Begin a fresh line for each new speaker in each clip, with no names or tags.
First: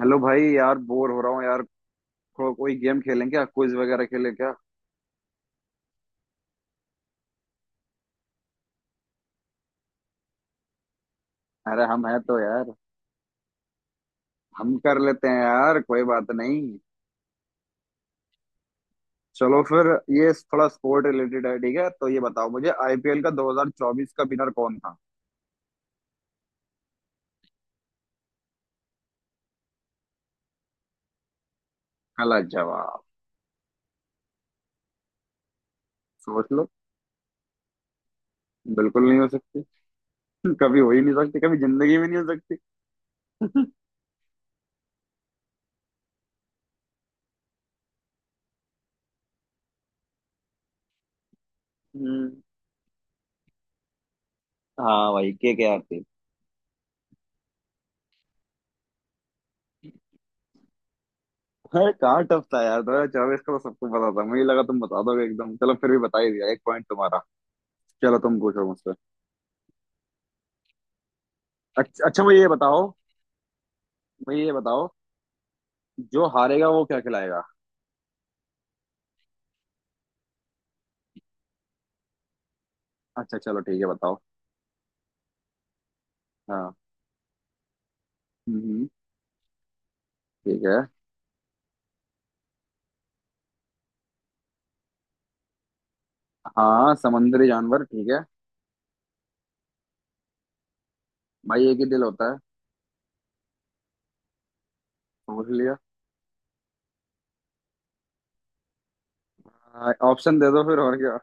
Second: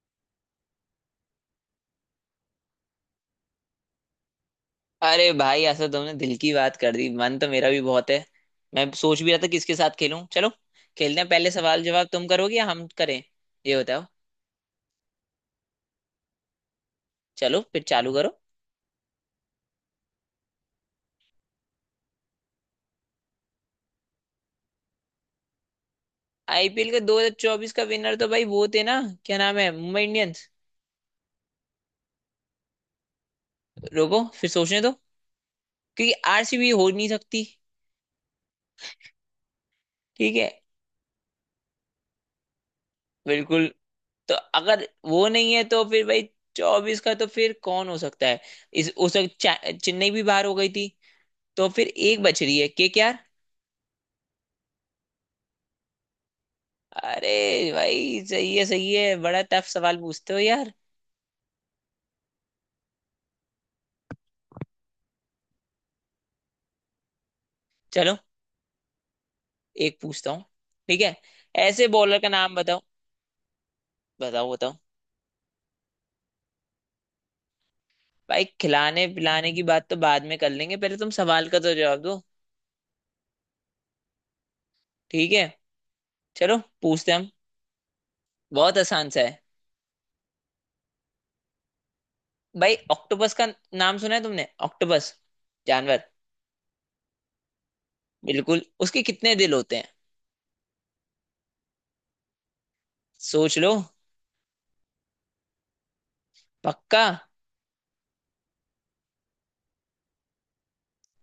Hello भाई यार, bore हो रहा हूँ यार। कोई गेम खेलें क्या? क्विज वगैरह खेलें क्या?
अरे भाई ऐसा तुमने दिल की बात कर दी। मन तो मेरा भी बहुत है। मैं सोच भी रहा था किसके साथ खेलूं। चलो खेलते हैं। पहले सवाल
अरे
जवाब
हम हैं
तुम
तो
करोगे या
यार।
हम करें? ये बताओ।
हम कर लेते हैं यार, कोई बात नहीं।
चलो फिर चालू करो।
चलो फिर। ये थोड़ा स्पोर्ट रिलेटेड है, ठीक है, तो ये बताओ मुझे, आईपीएल का 2024 का विनर कौन था?
आईपीएल के 2024 का विनर तो भाई वो थे ना, क्या नाम है, मुंबई इंडियंस।
गलत जवाब।
रुको फिर सोचने दो, क्योंकि
सोच लो।
आरसीबी हो नहीं सकती।
बिल्कुल नहीं हो सकती।
ठीक है।
कभी हो ही नहीं सकती, कभी जिंदगी में नहीं हो सकती।
बिल्कुल। तो अगर वो नहीं है तो फिर भाई चौबीस का तो फिर कौन हो सकता है। इस उस वक्त चेन्नई भी बाहर हो गई थी, तो फिर एक
हम्म।
बच रही है, के आर।
हाँ भाई, के आर थी।
अरे भाई सही है सही है, बड़ा टफ सवाल पूछते हो यार।
अरे कहाँ टफ था यार? 2024 का तो सबको पता था, मुझे लगा तुम बता दोगे एकदम। चलो, फिर भी बता ही दिया, 1 पॉइंट तुम्हारा।
चलो
चलो तुम पूछो मुझसे।
एक पूछता हूँ। ठीक है, ऐसे
अच्छा
बॉलर
अच्छा,
का
मुझे ये
नाम बताओ।
बताओ। मुझे
बताओ
ये
बताओ।
बताओ, जो हारेगा वो क्या खिलाएगा?
भाई खिलाने पिलाने की बात तो बाद में कर लेंगे, पहले तुम सवाल का तो जवाब दो।
अच्छा चलो ठीक है, बताओ।
ठीक है, चलो
हाँ।
पूछते हैं हम। बहुत
हम्म।
आसान सा है।
ठीक है।
भाई ऑक्टोपस का नाम सुना है तुमने, ऑक्टोपस जानवर।
हाँ, समुद्री जानवर, ठीक है।
बिल्कुल उसके कितने दिल होते हैं?
भाई एक ही दिल होता है।
सोच लो।
समझ लिया।
पक्का।
ऑप्शन दे दो फिर, और क्या।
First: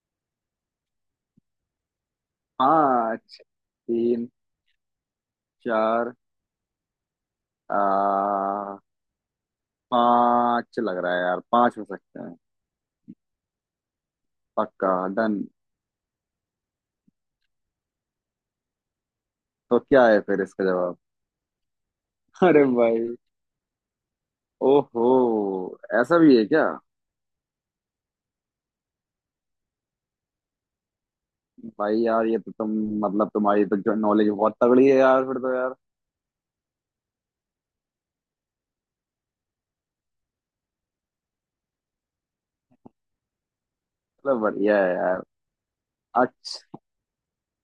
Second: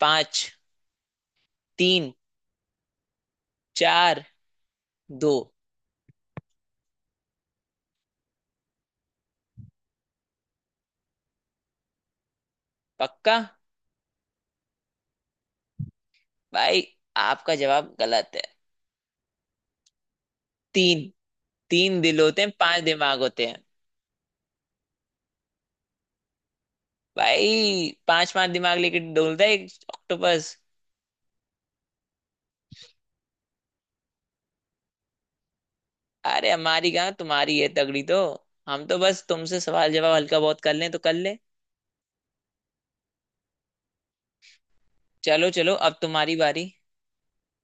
पांच, तीन,
पाँच।
चार,
तीन।
दो।
चार। आ, पाँच लग रहा है यार, पाँच हो सकते हैं।
पक्का?
पक्का। डन।
भाई आपका जवाब गलत है।
तो क्या है फिर इसका जवाब?
तीन। तीन दिल होते हैं,
अरे
पांच
भाई।
दिमाग होते हैं।
ओहो। ऐसा भी है क्या?
भाई पांच पांच दिमाग लेके डोलता है एक ऑक्टोपस।
भाई यार ये तो तुम, मतलब तुम्हारी तो नॉलेज बहुत तगड़ी है यार, फिर तो यार।
अरे हमारी कहाँ, तुम्हारी है तगड़ी तो। हम तो बस तुमसे सवाल जवाब हल्का बहुत कर लें तो कर ले।
चलो, बढ़िया है यार।
चलो चलो अब तुम्हारी बारी।
अच्छा।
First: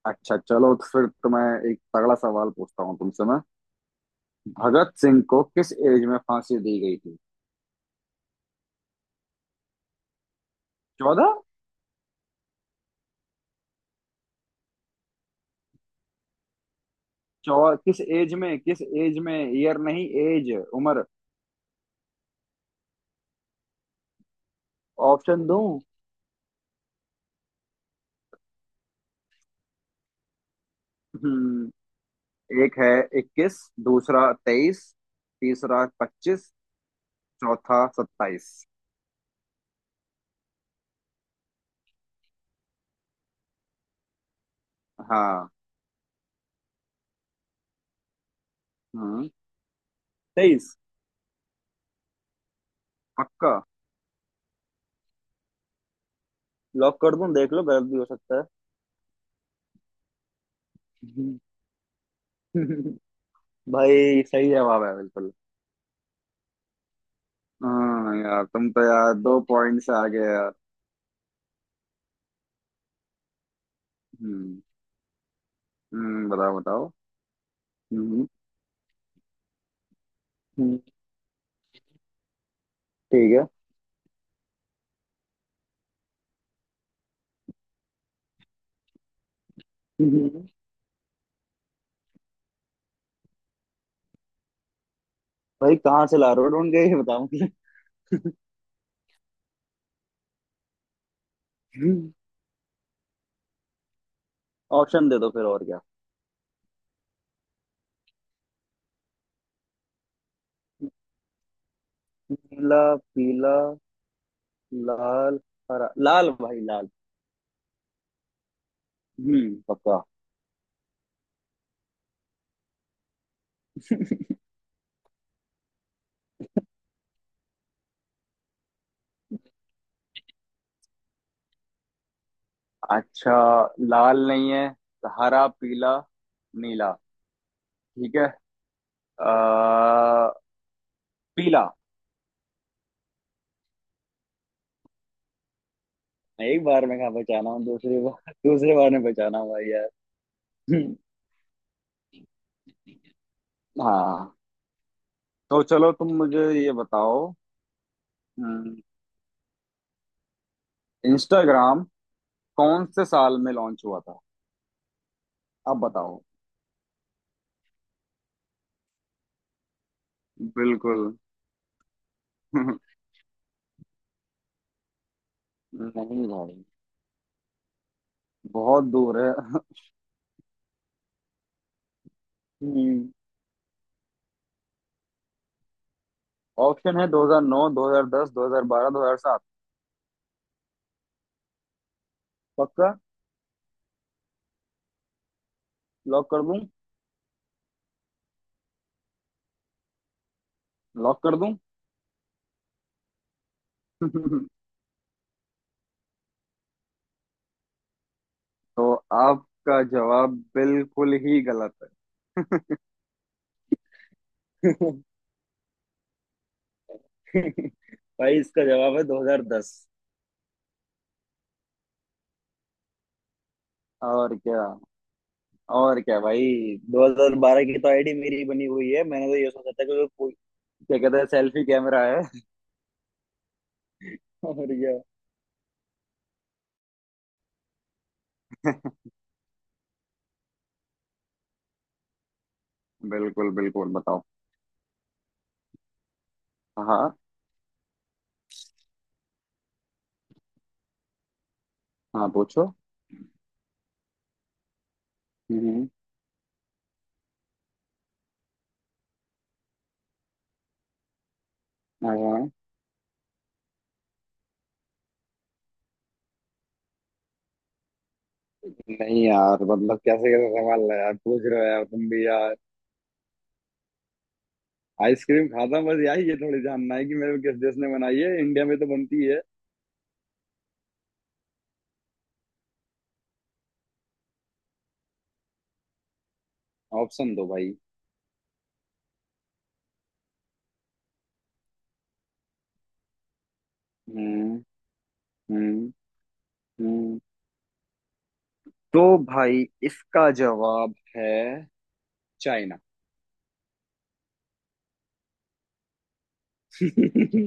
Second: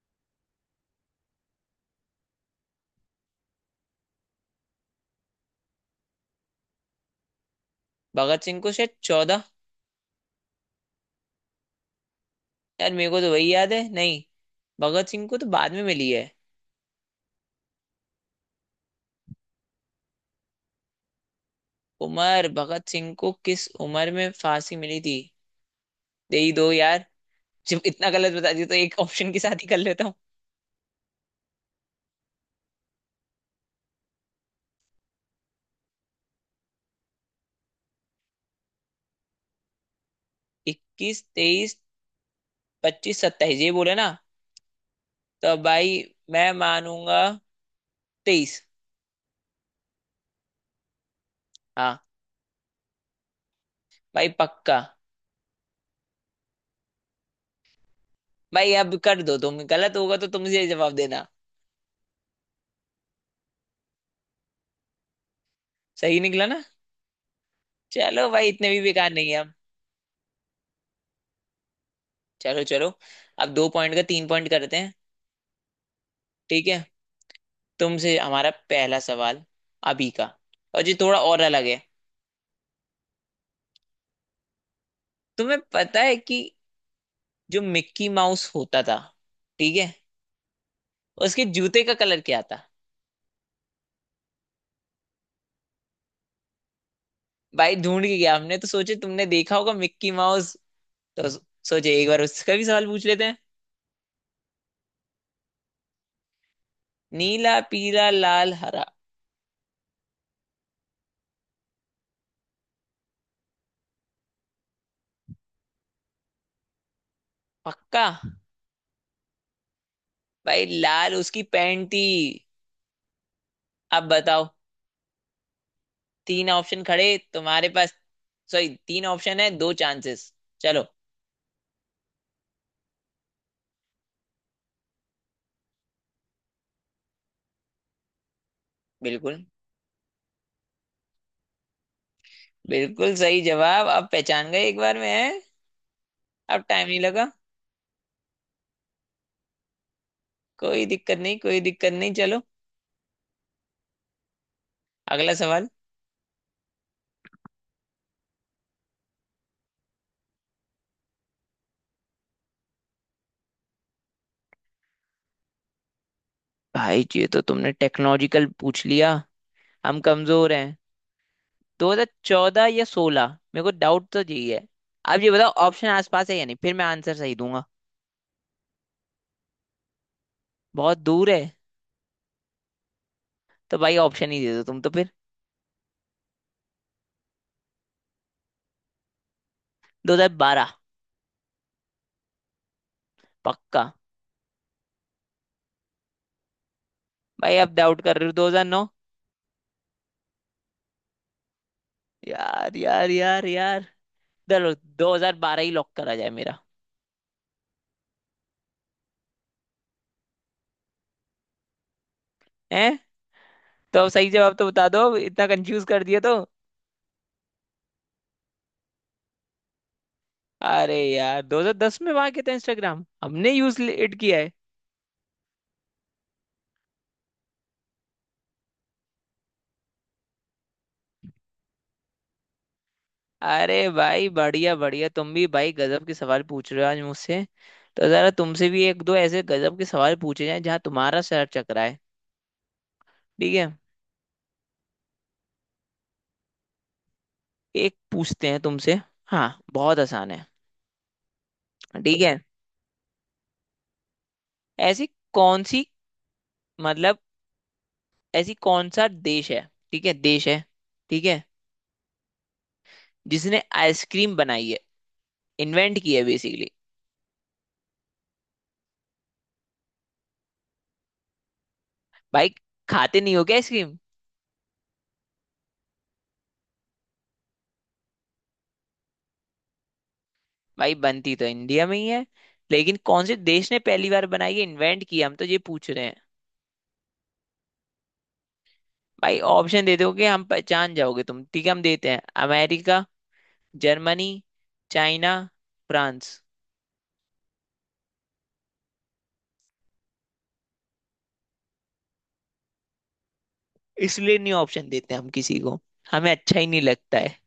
अच्छा चलो, तो फिर तो मैं एक तगड़ा सवाल पूछता हूँ तुमसे मैं। भगत सिंह को किस एज में फांसी दी गई थी?
भगत सिंह को शायद चौदह।
14?
यार मेरे को तो वही याद है नहीं। भगत सिंह को तो बाद में मिली है।
चौ किस एज में, किस एज में, ईयर नहीं, एज, उम्र।
उमर भगत सिंह को किस उम्र में फांसी मिली थी?
ऑप्शन दूं?
दे ही दो यार। जब इतना गलत बता दिया तो एक ऑप्शन के साथ ही कर लेता हूँ।
हम्म, एक है 21। दूसरा 23। तीसरा 25। चौथा 27।
इक्कीस, तेईस, पच्चीस, सत्ताईस, ये बोले ना।
हाँ।
तो भाई मैं मानूंगा तेईस।
हम्म। 23।
हाँ।
पक्का।
भाई पक्का।
लॉक कर दूं, देख लो, गलत भी हो सकता
भाई अब कर दो, तुम गलत होगा तो तुमसे जवाब देना।
है। भाई सही जवाब है बिल्कुल।
सही निकला ना।
हाँ
चलो
यार,
भाई इतने
तुम
भी
तो
बेकार
यार
नहीं है
दो
हम।
पॉइंट से आगे हैं यार।
चलो चलो अब दो पॉइंट का तीन पॉइंट
हम्म।
करते हैं।
बताओ
ठीक है,
बताओ।
तुमसे
हम्म।
हमारा पहला सवाल अभी का,
हम्म।
और जो थोड़ा और अलग है।
ठीक है।
तुम्हें पता है कि जो मिक्की माउस होता था, ठीक है,
हम्म।
उसके जूते का कलर क्या था?
भाई कहाँ से ला रहे हो ढूंढ के, ये बताओ मुझे।
भाई ढूंढ के गया हमने, तो सोचे तुमने देखा होगा मिक्की माउस, तो सोचे एक बार उसका भी सवाल पूछ लेते हैं।
ऑप्शन दे दो फिर, और क्या।
नीला, पीला, लाल, हरा।
नीला। पीला। लाल। हरा, लाल, भाई लाल।
पक्का?
हम्म, पक्का।
भाई लाल उसकी पैंट थी। अब बताओ, तीन ऑप्शन खड़े तुम्हारे पास। सॉरी, तीन ऑप्शन है, दो चांसेस। चलो।
अच्छा, लाल नहीं है, तो हरा, पीला, नीला। ठीक है। आ,
बिल्कुल।
पीला।
बिल्कुल सही जवाब, अब पहचान गए एक बार में है। अब
एक बार
टाइम
में
नहीं
कहाँ
लगा।
पहचाना हूँ? दूसरी बार, दूसरे बार में पहचाना हूँ भाई यार।
कोई
हम्म।
दिक्कत नहीं, कोई दिक्कत नहीं। चलो
हाँ।
अगला
तो
सवाल।
चलो, तुम मुझे ये बताओ, इंस्टाग्राम कौन से साल में लॉन्च हुआ था? अब बताओ।
भाई ये तो तुमने टेक्नोलॉजिकल पूछ लिया, हम कमजोर हैं।
बिल्कुल।
2014
नहीं।
या 16। मेरे को डाउट तो यही है। अब ये बताओ ऑप्शन आसपास है या नहीं,
भाई
फिर मैं आंसर सही दूंगा।
बहुत दूर है।
बहुत दूर है?
हम्म।
तो भाई ऑप्शन ही दे दो तुम तो फिर।
ऑप्शन है 2009, 2010, 2012, 2007।
2012।
पक्का?
पक्का।
लॉक कर दूं?
भाई अब डाउट कर रहे हो? 2009?
लॉक कर दूं?
यार यार यार यार। चलो 2012 ही लॉक करा जाए मेरा।
तो आपका जवाब बिल्कुल ही गलत है।
है? तो अब सही जवाब तो बता दो, इतना कंफ्यूज कर दिया तो।
भाई इसका जवाब है 2010।
अरे यार 2010 में वहां के थे इंस्टाग्राम, हमने यूज इट
और
किया है।
क्या। और क्या भाई। 2012 की तो आईडी मेरी ही बनी हुई है, मैंने तो ये सोचा था कि, क्या कहते हैं, सेल्फी कैमरा है।
अरे भाई
और
बढ़िया
क्या।
बढ़िया, तुम भी भाई गजब के सवाल पूछ रहे हो आज मुझसे। तो जरा तुमसे भी एक दो ऐसे गजब के सवाल पूछे जाएं जहां तुम्हारा सर चकराए।
बिल्कुल
ठीक है,
बिल्कुल, बताओ। हाँ।
एक पूछते हैं तुमसे। हाँ, बहुत आसान है। ठीक
हाँ
है।
पूछो।
ऐसी कौन सी,
हम्म।
मतलब ऐसी कौन सा देश है, ठीक है, देश है, ठीक है,
हाँ हाँ।
जिसने आइसक्रीम बनाई है, इन्वेंट की है बेसिकली।
नहीं यार, मतलब कैसे कैसे सवाल है यार पूछ रहे हो यार, तुम भी
भाई
यार।
खाते नहीं हो क्या आइसक्रीम?
आइसक्रीम खाता हूं, बस यही ये थोड़ी जानना है कि मेरे को किस देश ने बनाई है, इंडिया में तो बनती है।
भाई बनती तो इंडिया में ही है, लेकिन कौन से देश ने पहली बार बनाई है, इन्वेंट की है, हम तो ये पूछ रहे हैं।
ऑप्शन दो भाई।
भाई ऑप्शन दे दोगे हम, पहचान जाओगे तुम। ठीक है, हम देते हैं। अमेरिका, जर्मनी,
हम्म।
चाइना,
हम्म।
फ्रांस।
हम्म। तो भाई इसका जवाब है चाइना।
इसलिए नहीं ऑप्शन देते हम किसी को, हमें अच्छा ही नहीं लगता है।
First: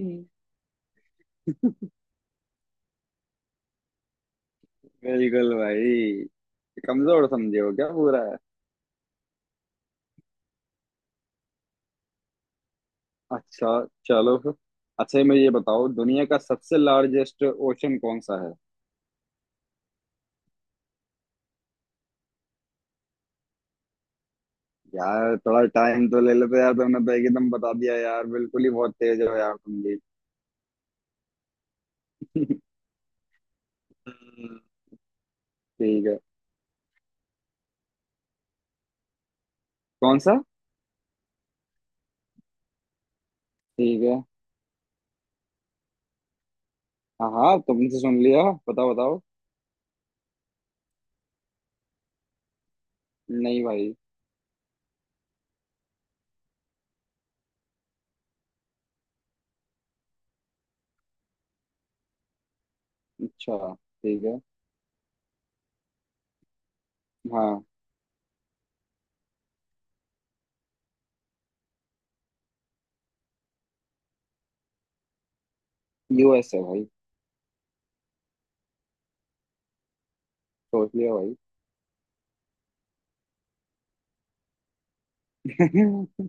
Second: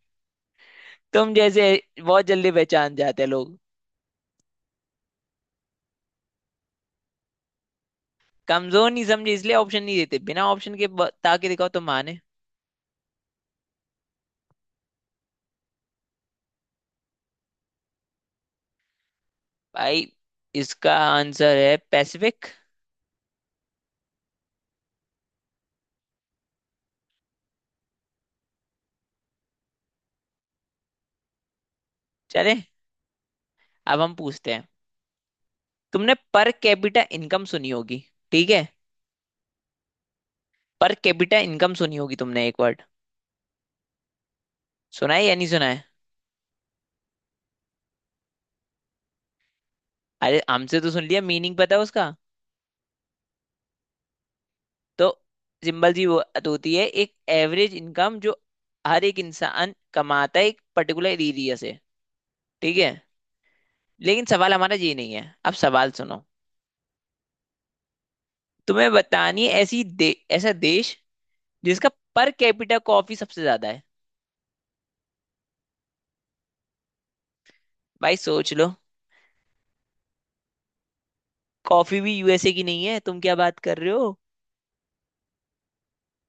तुम जैसे
बिल्कुल।
बहुत जल्दी पहचान जाते हैं लोग।
भाई कमजोर समझे हो क्या पूरा?
कमजोर नहीं समझे इसलिए ऑप्शन नहीं देते, बिना ऑप्शन के बता के दिखाओ तो माने।
अच्छा। चलो फिर। अच्छा, मैं ये बताओ, दुनिया का सबसे लार्जेस्ट ओशन कौन सा है?
भाई इसका आंसर है पैसिफिक।
यार थोड़ा टाइम तो ले लेते यार, तुमने तो एकदम बता दिया यार, बिल्कुल ही बहुत तेज हो यार तुम भी।
चले अब हम पूछते
हम्म।
हैं।
ठीक
तुमने
है।
पर कैपिटा इनकम सुनी होगी, ठीक है,
कौन सा?
पर कैपिटा इनकम सुनी होगी तुमने, एक वर्ड,
ठीक है।
सुना है या नहीं सुना है?
हाँ हाँ, तुमसे सुन लिया। बताओ बताओ।
अरे हमसे तो सुन लिया, मीनिंग पता है उसका?
नहीं भाई।
तो सिंपल सी बात होती है, एक एवरेज इनकम जो हर एक इंसान कमाता है एक पर्टिकुलर एरिया से, ठीक है।
अच्छा
लेकिन
ठीक है।
सवाल हमारा ये नहीं है, अब सवाल सुनो।
हाँ।
तुम्हें बतानी है ऐसा देश जिसका पर कैपिटा कॉफी सबसे ज्यादा है।
यूएस है भाई।
भाई सोच लो।
सोच लिया भाई।
कॉफी भी यूएसए की नहीं है, तुम क्या बात कर रहे हो।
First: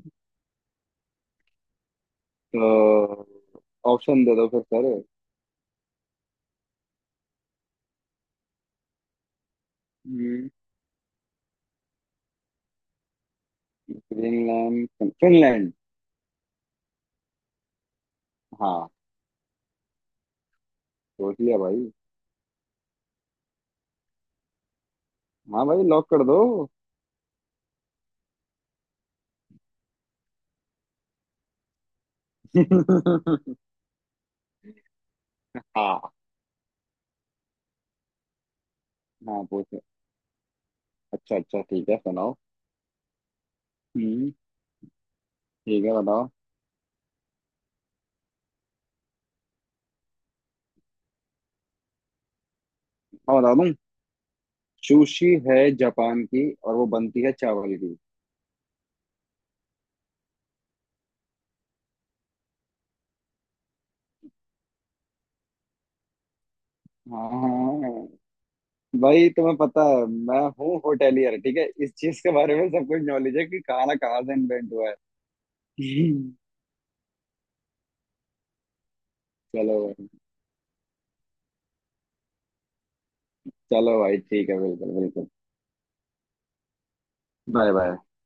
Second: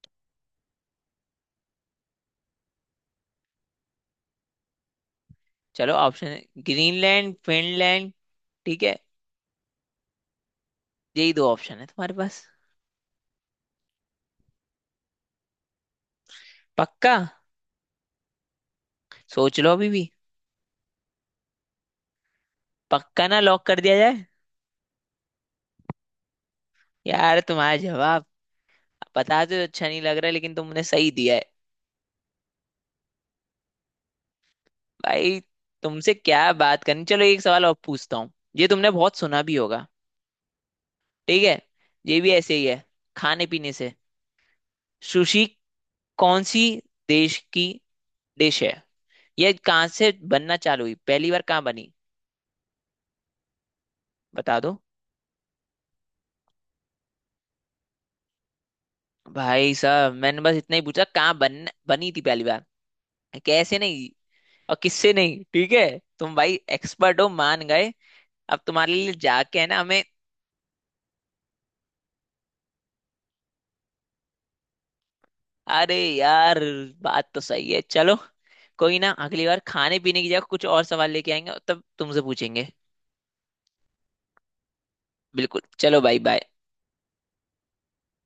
तो ऑप्शन दे दो फिर, सर।
चलो ऑप्शन है, ग्रीनलैंड, फिनलैंड, ठीक है,
हम्म।
यही दो ऑप्शन है तुम्हारे पास।
Greenland, Finland.
पक्का?
हाँ।
सोच लो अभी भी।
सोच लिया भाई।
पक्का ना, लॉक कर दिया जाए?
हाँ भाई, लॉक कर दो।
यार तुम्हारा जवाब पता तो अच्छा नहीं लग रहा, लेकिन तुमने सही दिया है। भाई
हाँ।
तुमसे क्या बात करनी, चलो एक सवाल और पूछता हूँ, ये तुमने बहुत सुना
हाँ
भी
पूछे।
होगा।
अच्छा
ठीक है,
अच्छा ठीक है,
ये भी
सुनाओ।
ऐसे ही है, खाने पीने से।
हम्म।
सुशी
ठीक है, बताओ।
कौन सी देश की डिश है? ये कहाँ से बनना चालू हुई, पहली बार कहाँ बनी?
हाँ, बता दूँ।
बता दो।
सुशी है जापान की, और वो बनती है चावल की।
भाई साहब मैंने बस इतना ही पूछा कहाँ बन बनी थी पहली बार। कैसे नहीं और किससे नहीं, ठीक है। तुम भाई एक्सपर्ट हो,
हाँ
मान गए।
हाँ।
अब तुम्हारे लिए
भाई तुम्हें
जाके है ना
पता
हमें।
है, मैं हूँ होटेलियर, ठीक है, इस चीज के बारे में सब कुछ नॉलेज है कि खाना कहाँ से इन्वेंट हुआ है।
अरे यार बात तो सही है। चलो कोई ना, अगली बार
चलो
खाने
भाई।
पीने की जगह कुछ और सवाल लेके आएंगे और तब तुमसे पूछेंगे।
चलो भाई ठीक है, बिल्कुल बिल्कुल।
बिल्कुल चलो भाई बाय।
Bye bye.